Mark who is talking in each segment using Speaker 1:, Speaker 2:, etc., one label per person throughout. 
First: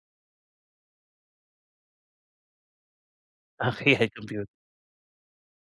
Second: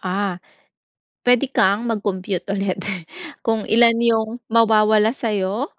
Speaker 1: Ah, puwede kang mag-compute ulit kung
Speaker 2: Okey
Speaker 1: ilan
Speaker 2: 'yan,
Speaker 1: yung
Speaker 2: compute.
Speaker 1: mawawala sa'yo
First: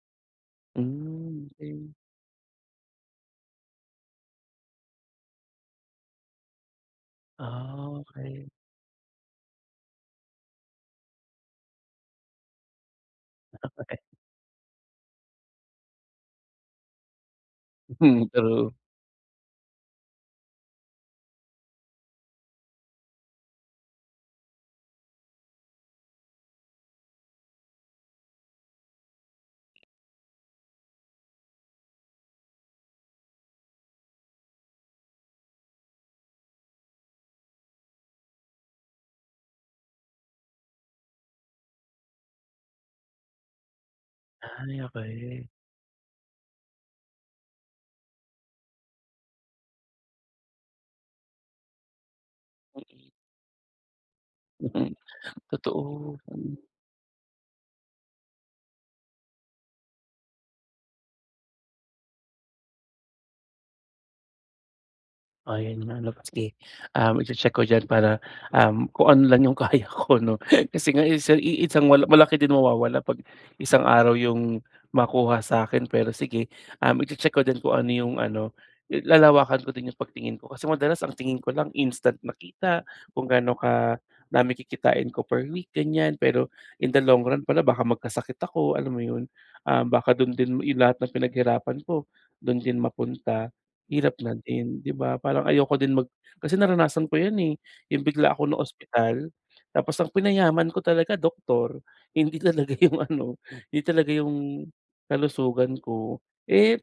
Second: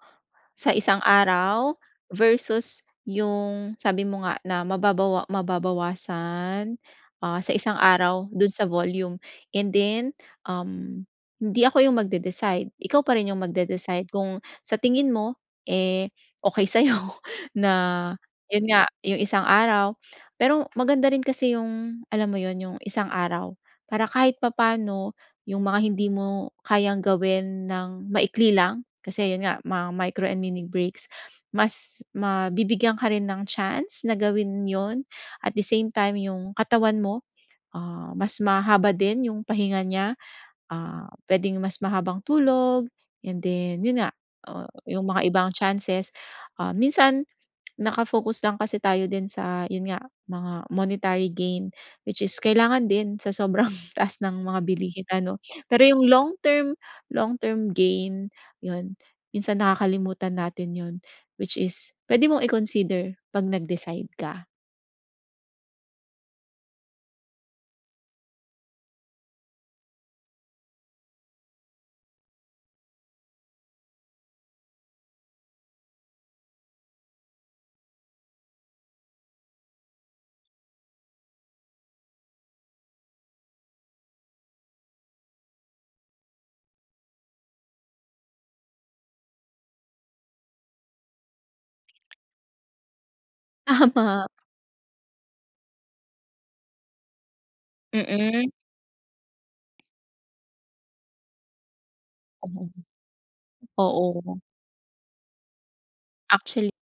Speaker 1: sa isang
Speaker 2: Hmm,
Speaker 1: araw
Speaker 2: okey.
Speaker 1: versus yung sabi mo nga na mababawa mababawasan, ah, sa isang
Speaker 2: Ah,
Speaker 1: araw
Speaker 2: okey.
Speaker 1: dun sa volume and then, um, hindi ako yung mag-de-decide ikaw pa rin yung mag-de-decide kung sa tingin mo, eh, okey sa'yo na
Speaker 2: Hmm,
Speaker 1: yun
Speaker 2: true.
Speaker 1: nga yung isang araw. Pero maganda rin kasi yung alam mo 'yon yung isang araw, para kahit papano yung mga hindi mo kayang gawin ng maikli lang kasi 'yon nga mga micro and mini breaks mas mabibigyan ka rin ng chance na gawin 'yon at the same time yung katawan mo, ah, mas mahaba din yung pahinga niya. Ah, puwedeng mas mahabang tulog 'yon din, 'yon nga, ah,
Speaker 2: Ay,
Speaker 1: yung mga
Speaker 2: okey.
Speaker 1: ibang chances, ah, minsan, naka-focus lang kasi tayo din sa 'yon nga mga monetary gain, which is kailangan
Speaker 2: Mm.
Speaker 1: din sa sobrang taas ng mga
Speaker 2: Hmm,
Speaker 1: bilihin ano. Pero yung
Speaker 2: totoo,
Speaker 1: long
Speaker 2: hmm.
Speaker 1: term, long term gain, 'yon minsan nakakalimutan natin 'yon, which is puwede mong i-consider pag nag-decide ka.
Speaker 2: Ayan nga 'no, sige, um, i-che-check ko niyan para, um, kung ano lang yung kaya ko 'no, kasi nga iisa iisang mal malaki din mawawala 'pag isang araw 'yong makuha sa akin, pero sige, um, i-che-check ko din kung ano 'yong ano lalawakan ko din 'yong pagtingin ko. Kasi madalas ang tingin ko lang instant nakita, kung gaano kadami kikitain ko per week gan'yan. Pero in the long run pala baka magkasakit ako alam mo 'yon, ah, baka dun din yung lahat ng pinaghirapan ko dun din mapunta. Hirap
Speaker 1: Tama.
Speaker 2: na din, 'di ba parang ayoko din mag kasi naranasan ko 'yan, eh, yung bigla ako
Speaker 1: Mm.
Speaker 2: naospital tapos ang pinayaman ko talaga doktor, hindi
Speaker 1: Mm,
Speaker 2: talaga yung ano hindi talaga
Speaker 1: oo.
Speaker 2: yung kalusugan ko,
Speaker 1: Actually,
Speaker 2: eh,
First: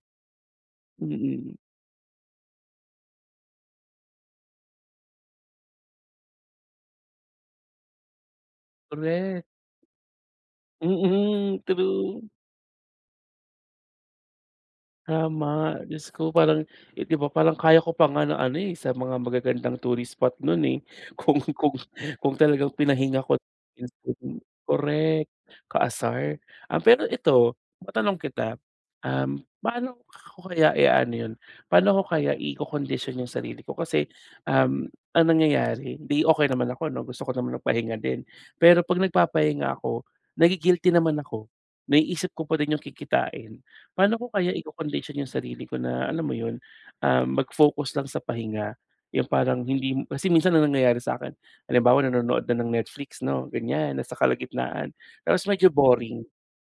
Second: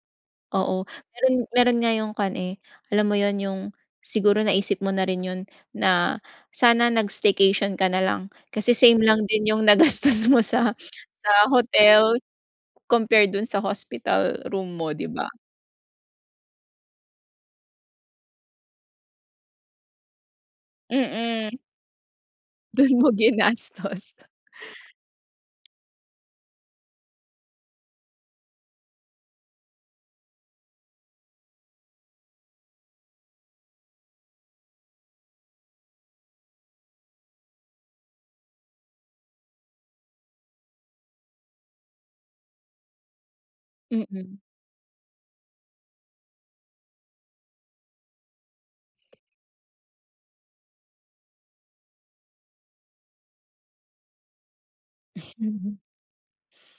Speaker 1: oo meron,
Speaker 2: mm.
Speaker 1: meron nga yung kwan, eh, alam mo 'yon yung siguro naisip mo na rin 'yon na sana nag-staycation ka nalang kasi same lang
Speaker 2: Correct.
Speaker 1: din yung nagastos mo sa sa
Speaker 2: Mm,
Speaker 1: hotel,
Speaker 2: true.
Speaker 1: compared dun sa hospital room mo, 'di ba.
Speaker 2: Tama, Diyos ko parang, eh, 'di ba parang kaya ko pa nga ng ano, eh, sa mga magagandang tourist spot nun, eh, kung,
Speaker 1: Mm.
Speaker 2: kung, kung talagang
Speaker 1: Dun mo
Speaker 2: pinahinga ko
Speaker 1: ginastos.
Speaker 2: [unintelligible] correct, kaasar. Ah, pero ito matanong kita, paano ko kaya i-aano 'yon, paano ako kaya ikokondisyon yung sarili ko kasi, um, ang nangyayari di okey naman ako 'no, gusto ko naman ng pahinga din. Pero 'pag nagpapahinga ako nagi-guilty naman ako. Naiisip ko pa din 'yong kikitain, paano ko
Speaker 1: Mm.
Speaker 2: kaya ikokondisyon 'yong sarili ko na alam mo 'yon, ah, mag-focus lang sa pahinga. Yung parang hindi, kasi minsan ang nangyayari sa akin halimbawa nanonood na ng Netflix 'no gan'yan na sa kalagitnaan tapos medyo boring.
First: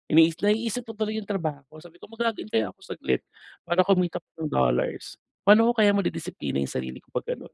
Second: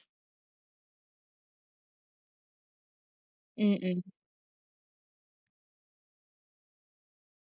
Speaker 2: Ini naiisip ko tuloy yung trabaho sabi ko mag-log in kaya ako saglit para
Speaker 1: Mm.
Speaker 2: kumita pa ng dollars. Pa'no ko kaya madidisiplina yung sarili ko 'pag gano'n?